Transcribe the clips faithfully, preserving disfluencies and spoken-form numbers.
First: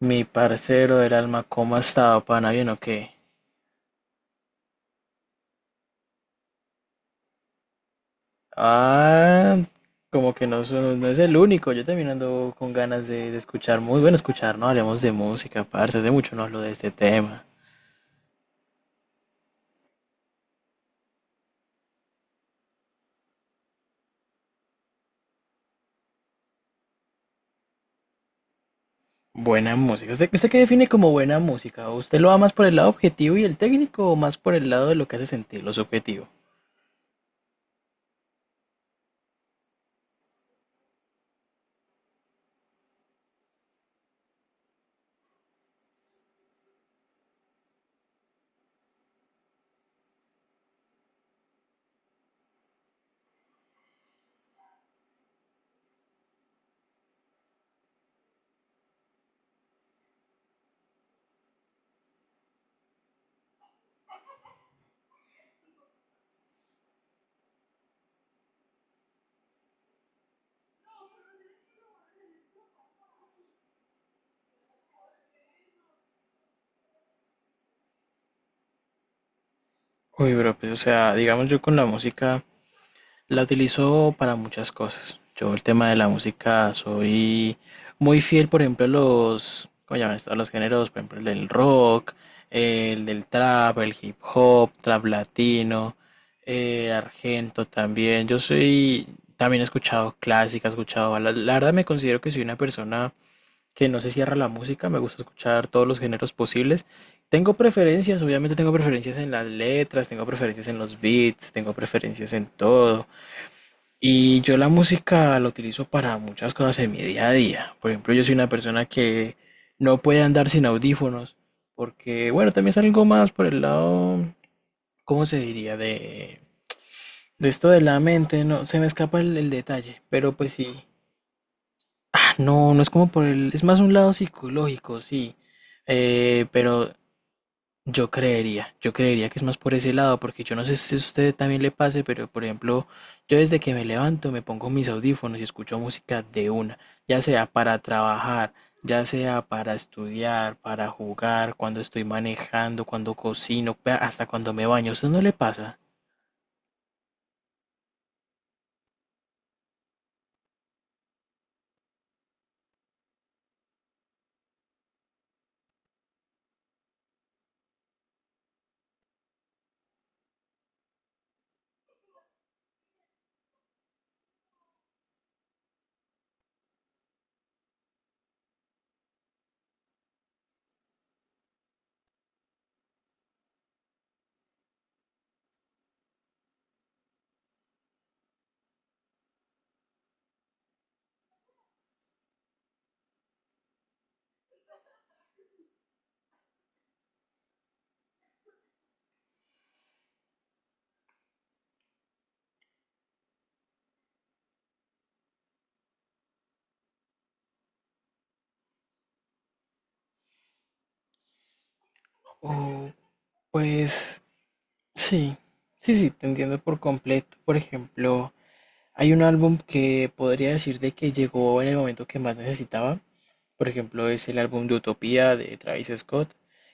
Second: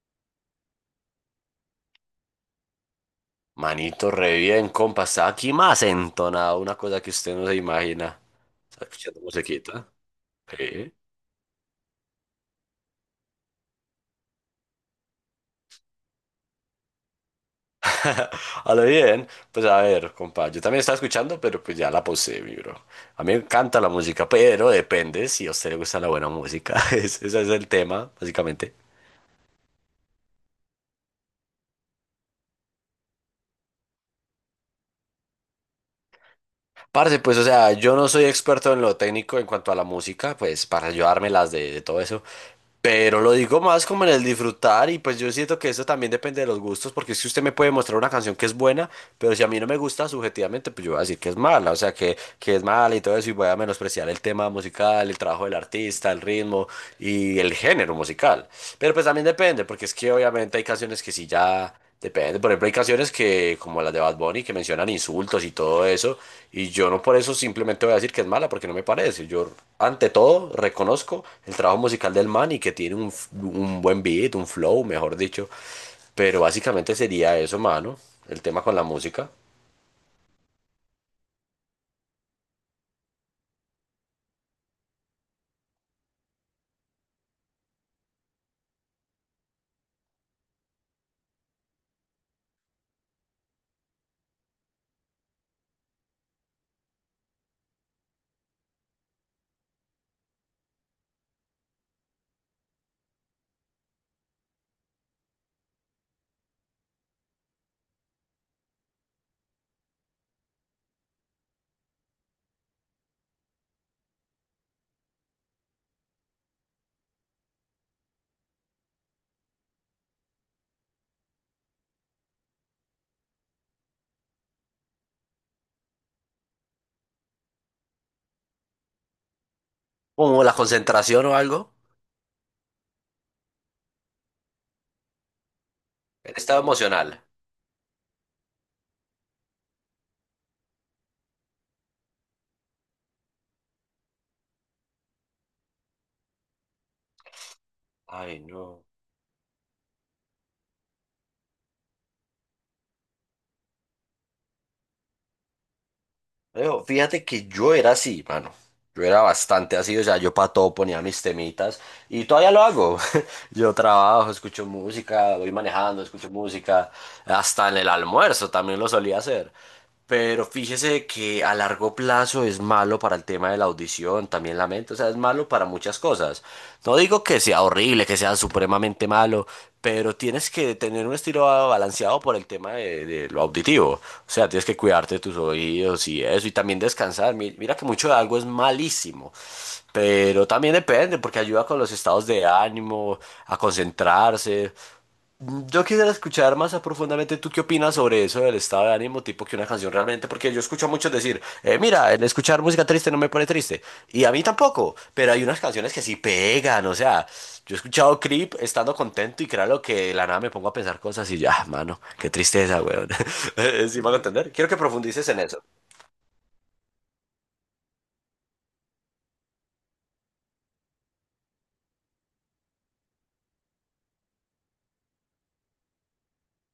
Mi parcero del alma, ¿cómo ha estado, pana? ¿Bien o qué? Manito, re bien, compa. Está aquí más entonado, una cosa que usted no se imagina. Está escuchando Ah, musiquita. Como que no, Sí. so- no es el único. Yo también ando con ganas de, de escuchar muy bueno escuchar, ¿no? Hablemos de música, parce. Hace mucho no hablo de este tema. A lo bien, pues a ver, compa. Yo también estaba escuchando, pero pues ya la pausé, mi bro. A mí me encanta la música, pero depende si a usted le gusta la buena música. Ese ese es el tema, básicamente. Buena música. ¿Usted, usted qué define como buena música? ¿Usted lo va más por el lado objetivo y el técnico o más por el lado de lo que hace sentir, lo subjetivo? Parce, pues, o sea, yo no soy experto en lo técnico en cuanto a la música, pues, para ayudármelas de, de todo eso. Pero lo digo más como en el disfrutar y pues yo siento que eso también depende de los gustos, porque si usted me puede mostrar una canción que es buena, pero si a mí no me gusta subjetivamente, pues yo voy a decir que es mala, o sea, que, que es mala y todo eso, y voy a menospreciar el tema musical, el trabajo del artista, el ritmo y el género musical. Pero pues también depende, porque es que obviamente hay canciones que sí ya... Depende, por ejemplo, hay canciones que, como las de Bad Bunny, que mencionan insultos y todo eso, y yo no por eso simplemente voy a decir que es mala, porque no me parece. Yo, ante todo, reconozco el trabajo musical del man y que tiene un, f- un buen beat, un flow, mejor dicho, pero básicamente sería eso, mano, el tema con la música. Uy, bro, pues o sea, digamos yo con la música. La utilizo para muchas cosas. Yo el tema de la música soy muy fiel, por ejemplo, a los, ¿cómo llaman esto? A los géneros, por ejemplo, el del rock, el del trap, el hip hop, trap latino, eh, argento también. Yo soy, también he escuchado clásica, he escuchado baladas. La verdad me considero que soy una persona que no se cierra a la música, me gusta escuchar todos los géneros posibles. Tengo preferencias, obviamente tengo preferencias en las letras, tengo preferencias en los beats, tengo preferencias en todo. Y yo la música la utilizo para muchas cosas en mi día a día. Por ejemplo, yo soy una persona que no puede andar sin audífonos, porque, bueno, también es algo más por el lado, ¿cómo se diría? De, de esto de la mente, no, se me escapa el, el detalle, pero Como pues la sí. concentración o algo. Ah, no, no es como por el, es más un lado psicológico, sí. El Eh, estado pero emocional. Yo creería, yo creería que es más por ese lado, porque yo no sé si a usted también le pase, pero por ejemplo, yo desde que me levanto me pongo mis audífonos y escucho música de una, ya sea para Ay, trabajar, no. ya sea para estudiar, para jugar, cuando estoy manejando, cuando cocino, pe- hasta cuando me baño. ¿A usted no le pasa? Alejo, fíjate que yo era así, mano. Yo era bastante así, o sea, yo para todo ponía mis temitas y todavía lo hago. Yo trabajo, escucho música, voy manejando, escucho música, hasta en el almuerzo también lo solía hacer. Pero fíjese que a largo plazo es malo para el tema de la audición depresión, también la mente, o sea, es malo para muchas cosas. No digo que sea horrible, que sea supremamente malo, pero tienes que tener un estilo balanceado por el tema de, de lo auditivo. O sea, tienes que cuidarte de tus oídos y eso, y también descansar. Mi- Mira que mucho de algo es malísimo, pero también depende, porque ayuda con los estados de ánimo, a concentrarse. Yo quisiera escuchar más a profundamente tú qué opinas sobre eso del estado de ánimo, tipo que una canción realmente, porque yo escucho a muchos decir, eh, mira, el escuchar música triste no me pone triste, y a mí tampoco, pero hay unas canciones que sí pegan, o sea, yo he escuchado Creep estando contento y créalo que de la nada me pongo a pensar cosas y ya, mano, qué tristeza, Oh, weón. Sí, me van a pues entender. Quiero que profundices sí, en eso. sí, sí, te entiendo por completo. Por ejemplo, hay un álbum que podría decir de que llegó en el momento que más necesitaba. Por ejemplo, es el álbum de Utopía de Travis Scott,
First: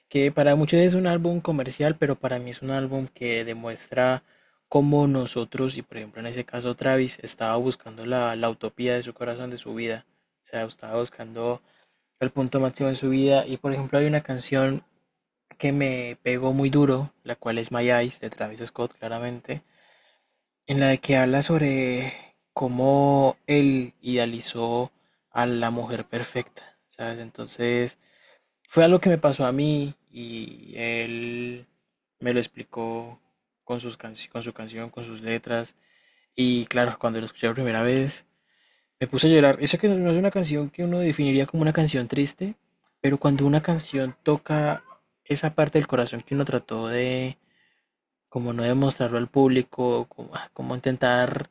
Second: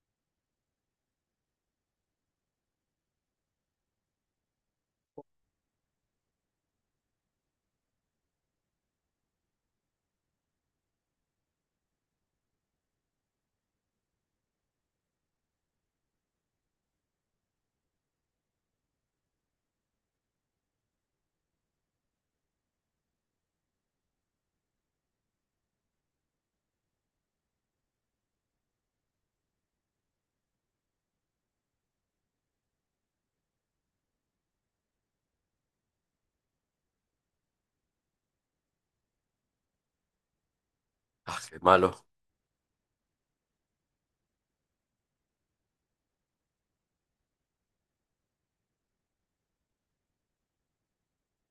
que para muchos es un álbum comercial, pero para mí es un álbum que demuestra cómo nosotros, y por ejemplo en ese caso Travis, estaba buscando la, la utopía de su corazón, de su vida. O sea, estaba buscando el punto máximo de su vida. Y por ejemplo hay una canción que me pegó muy duro, la cual es My Eyes de Travis Scott, claramente, en la que habla sobre cómo él idealizó a la mujer perfecta. ¿Sabes? Entonces... Fue algo que me pasó a mí y él me lo explicó con sus canci- con su canción, con sus letras. Y claro, cuando lo escuché la primera vez, me puse a llorar. Eso que no, no es una canción que uno Ah, definiría qué como una malo. canción triste, pero cuando una canción toca esa parte del corazón que uno trató de, como no demostrarlo al público, como, ah, como intentar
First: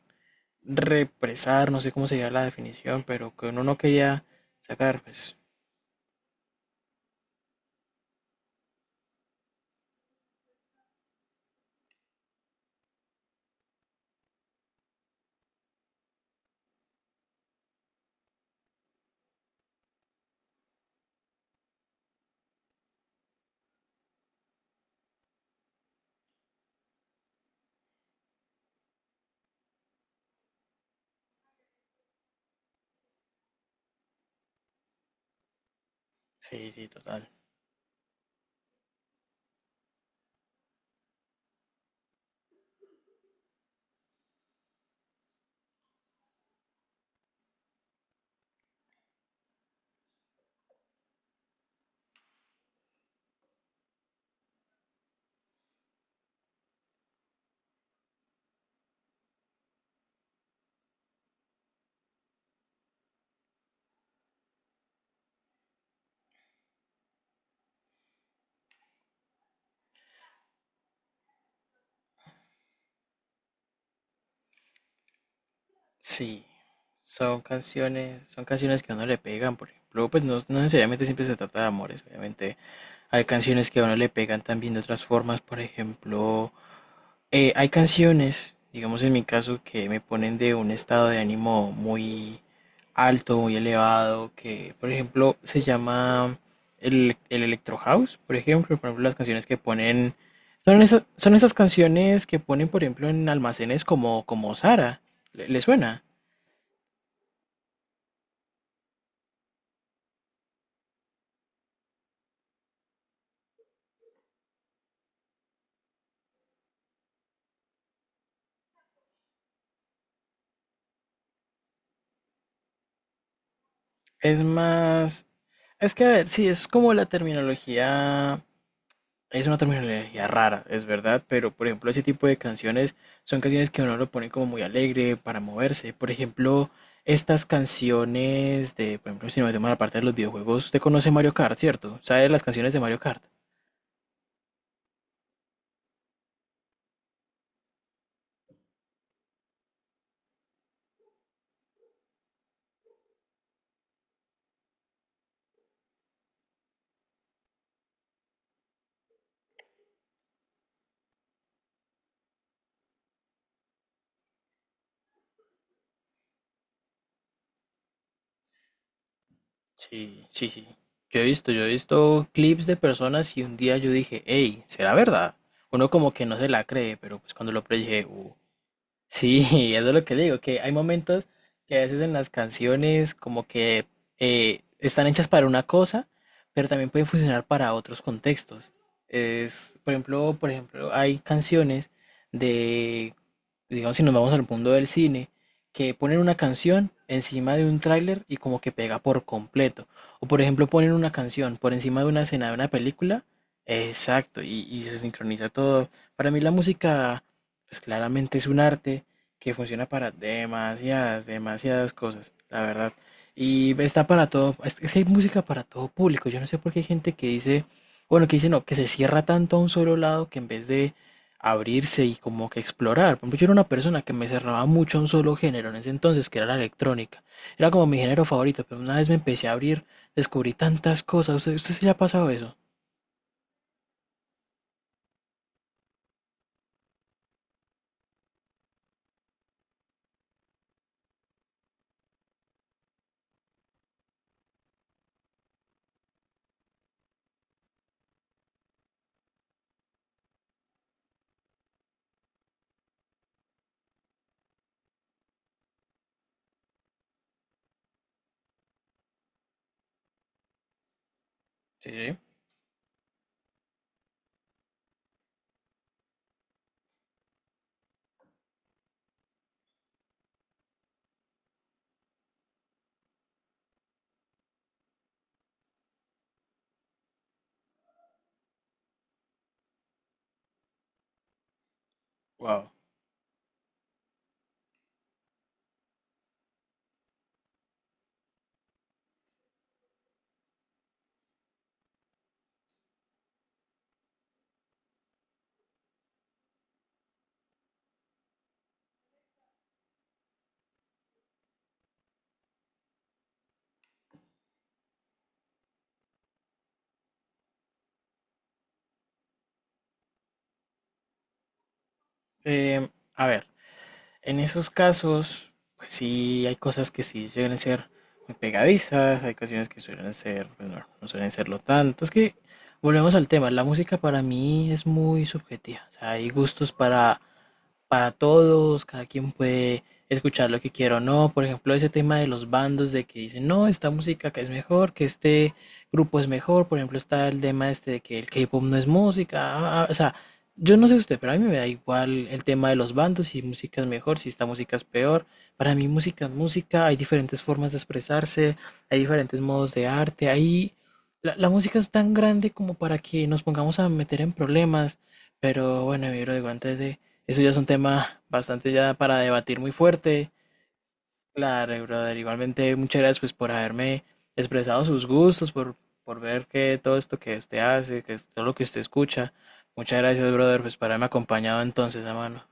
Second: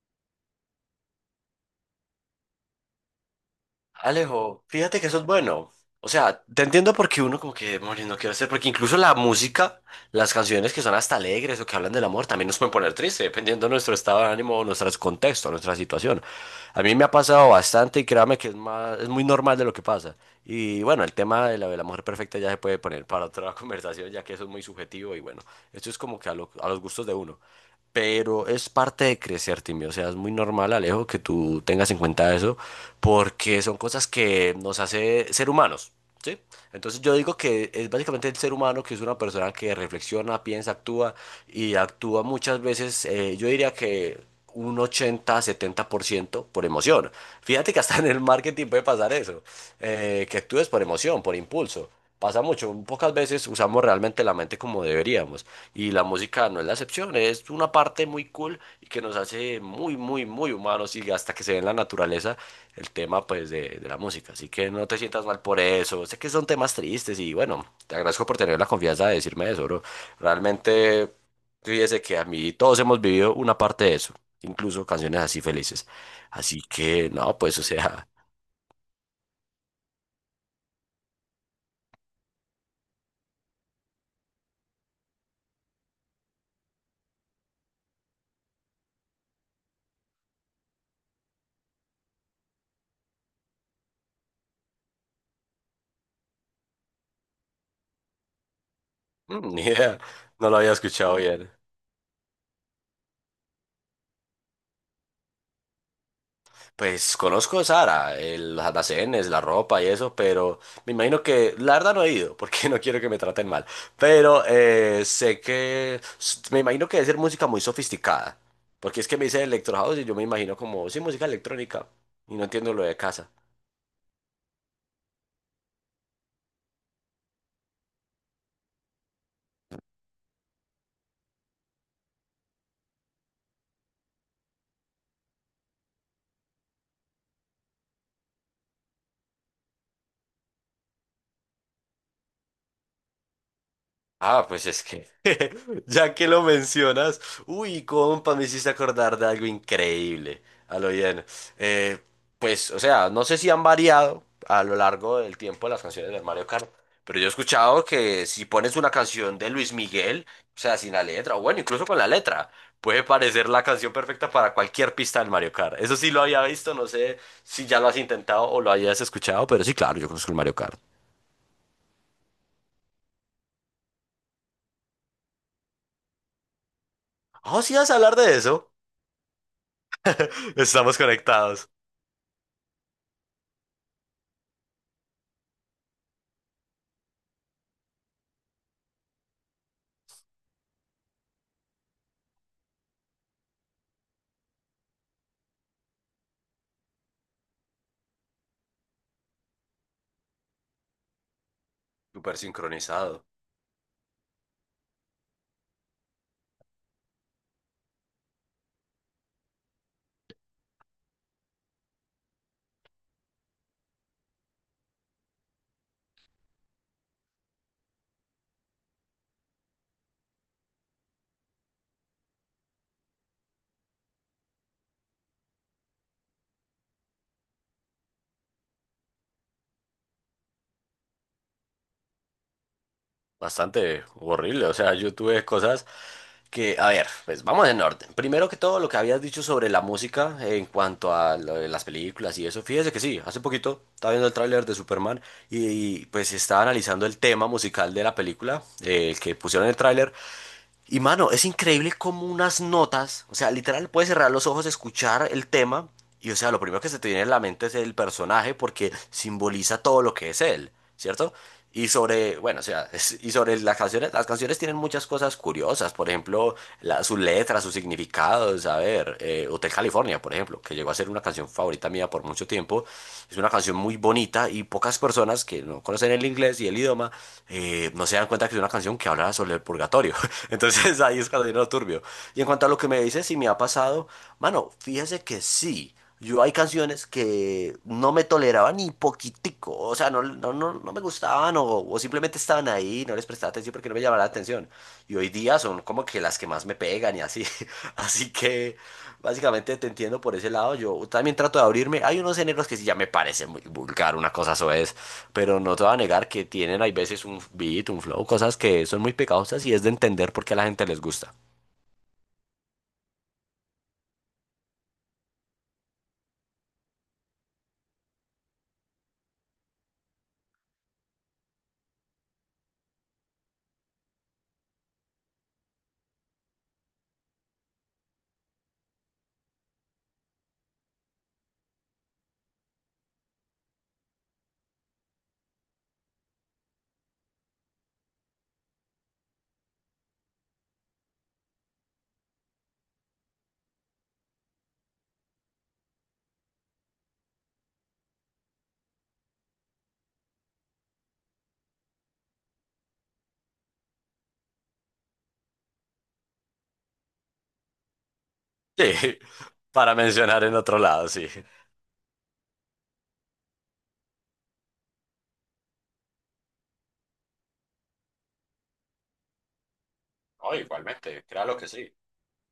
represar, no sé cómo sería la definición, pero que uno no quería Alejo, fíjate sacar, que eso es pues bueno. O sea, te entiendo porque uno como que, demonios, no quiero hacer, porque incluso la música, las canciones que son hasta alegres o que hablan del amor, también nos pueden poner triste dependiendo de nuestro estado de ánimo, o nuestro contexto, nuestra situación. A mí me ha pasado bastante y créame que es más, es muy normal de lo que pasa. Y bueno, el tema de la, de la mujer perfecta ya se puede poner para otra conversación, ya que eso es muy subjetivo y bueno, esto es como que a, lo- a los gustos de uno pero es parte de crecer, Timmy. O sea, es muy normal, Alejo, que tú tengas en cuenta eso, porque son cosas que nos hace ser humanos, ¿sí? sí, sí, Entonces yo total. digo que es básicamente el ser humano que es una persona que reflexiona, piensa, actúa y actúa muchas veces, eh, yo diría que un ochenta-setenta por ciento por emoción. Fíjate que hasta en el marketing puede pasar eso, eh, que actúes por emoción, por impulso. Pasa mucho, pocas veces usamos realmente la mente como deberíamos. Y la música no es la excepción, es una parte muy cool y que nos hace muy, muy, muy humanos y hasta que se ve en la naturaleza el tema pues de, de la música. Así que no te sientas mal por eso. Sé que son temas tristes y bueno, te agradezco por tener la confianza de decirme eso, bro. Realmente, fíjese que a mí todos hemos vivido una parte de eso, incluso canciones así felices. Sí, Así que no, son pues o sea, canciones, son canciones que a uno le pegan, por ejemplo, pues no, no necesariamente siempre se trata de amores, obviamente hay canciones que a uno le pegan también de otras formas, por ejemplo, eh, hay canciones, digamos en mi caso, que me ponen de un estado de ánimo muy alto, muy elevado, que por ejemplo se llama el, el electro house, por ejemplo, por ejemplo las canciones que ni idea, ponen, no lo había son esas, escuchado son bien. esas canciones que ponen, por ejemplo, en almacenes como, como Zara, ¿le le suena? Pues conozco Sara, el- los almacenes, la ropa y eso, pero me imagino que la verdad no he ido, porque no quiero que me traten mal. Pero eh, sé que s- me imagino que debe ser música muy sofisticada, porque es que me dice electro house y yo me imagino como, sí, música electrónica, y no entiendo lo de casa. Es más, es que a ver, sí, es como la terminología, es una terminología rara, es verdad, pero por ejemplo ese tipo de canciones son canciones que uno lo pone como muy alegre para moverse. Por ejemplo, estas canciones de, por ejemplo, si nos metemos a la parte de los videojuegos, usted conoce Mario Kart, ¿cierto? ¿Sabe las canciones de Mario Kart? Ah, pues es que, ya que lo mencionas, uy, compa, me hiciste acordar de algo increíble, a lo bien. Eh, pues, o sea, no sé si han variado a lo largo del tiempo las canciones del Mario Kart, pero yo he escuchado que si pones una canción de Luis Miguel, o sea, sin la letra, o bueno, incluso con la letra, puede parecer la canción perfecta para cualquier pista del Mario Kart. Eso sí lo había visto, no sé si ya lo has intentado o lo hayas escuchado, pero sí, claro, yo Sí, conozco el sí, Mario sí. Kart. Yo he visto, yo he visto clips de personas y un día yo dije, hey, ¿será verdad? Uno como que no se la cree, pero pues cuando lo Oh, sí, probé vas a dije, hablar "Uh". de eso. Sí, eso es lo que digo, que hay Estamos momentos conectados. que a veces en las canciones como que eh, están hechas para una cosa, pero también pueden funcionar para otros contextos. Es, por ejemplo, por ejemplo, hay canciones de digamos, si nos vamos al mundo del cine, que ponen una canción encima de un tráiler y como que pega por completo. O por ejemplo, ponen una canción por encima de una Súper escena de una película. sincronizado. Exacto, y, y se sincroniza todo. Para mí la música, pues claramente es un arte que funciona para demasiadas, demasiadas cosas, la verdad. Y está para todo, es es que hay música para todo público. Yo no sé por qué hay gente que dice, bueno, que dice no, que se cierra tanto a un solo lado que en vez de abrirse y como que explorar. Por ejemplo, yo era una persona que me cerraba mucho a un solo género en ese entonces, que era la electrónica. Era como mi género favorito, pero una vez me empecé a abrir, descubrí tantas cosas. ¿Usted, usted sí le ha pasado eso? Bastante horrible. O sea, yo tuve cosas que, a ver, pues vamos en orden. Primero que todo, lo que habías dicho sobre la música en cuanto a lo de las películas y eso. Fíjese que sí, hace poquito estaba viendo el tráiler de Superman y, y, pues estaba analizando el tema musical de la película, eh, el que pusieron en el tráiler. Y mano, es increíble como unas notas, o sea, literal puedes cerrar los ojos, escuchar el tema y o sea, lo primero que se te viene en la mente es el personaje porque simboliza todo lo que es él, ¿cierto? Y Sí, sobre, bueno, o sea, es- y sobre las canciones, las canciones tienen muchas cosas curiosas, por ejemplo, la- sus letras, sus significados, a ver, eh, Hotel California, por ejemplo, que llegó a ser una canción favorita mía por mucho tiempo, tiempo. Es una canción muy bonita y pocas personas que no conocen el inglés y el idioma eh, no se dan cuenta que es una canción que habla sobre el purgatorio. Entonces ahí es cuando viene lo turbio. Y en cuanto a wow. lo que me dices, si me ha pasado, mano, fíjese que sí. Yo hay canciones que no me toleraban ni poquitico, o sea, no, no, no, no me gustaban o, o simplemente estaban ahí, no les prestaba atención porque no me llamaba la atención. Y hoy día son como que las que más me pegan y así. Así que básicamente te entiendo por ese lado. Yo también trato de abrirme. Hay unos géneros que sí ya me parece muy vulgar, una cosa soez, pero no te voy a negar que tienen, hay veces, un beat, un flow, cosas que son muy pegajosas y es de entender por qué a la gente les gusta. Eh, a ver, en esos casos, pues sí, hay cosas que sí suelen ser muy pegadizas, hay canciones que suelen ser, pues no, no suelen serlo tanto. Es que volvemos al tema, la música para mí es muy subjetiva. O sea, hay gustos para para todos, cada quien puede escuchar lo que quiera o no. Por ejemplo, ese tema de los bandos de que dicen, no, esta música que es mejor, que este grupo es mejor. Por ejemplo, está el tema este de que el K-pop no es música. Ah, ah, ah, o sea, yo no sé usted, pero a mí me da igual el tema de los bandos, si música es mejor, si esta música es peor. Para mí música es música, hay diferentes formas de expresarse, hay diferentes modos de arte, hay... La, la música es tan grande como para que nos pongamos a meter en problemas, pero bueno, mi bro, digo, antes de eso ya es un tema bastante ya para Sí, debatir muy para fuerte. mencionar en otro lado, sí. Claro, brother. Igualmente, muchas gracias pues por haberme expresado sus gustos, por, por ver que todo esto que usted hace, que es todo lo que usted escucha. Muchas gracias, No, brother, pues por haberme igualmente, créalo acompañado que sí. entonces, hermano.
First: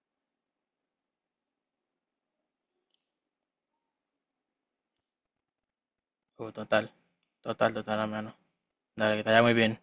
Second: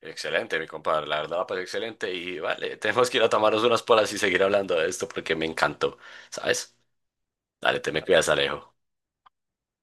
Excelente, mi compadre, la verdad la excelente y vale, tenemos que ir a tomarnos unas polas y seguir hablando de esto porque me encantó, Oh, ¿sabes? total, total, Dale, te total, me cuidas, hermano. Alejo. Dale, que te vaya muy bien.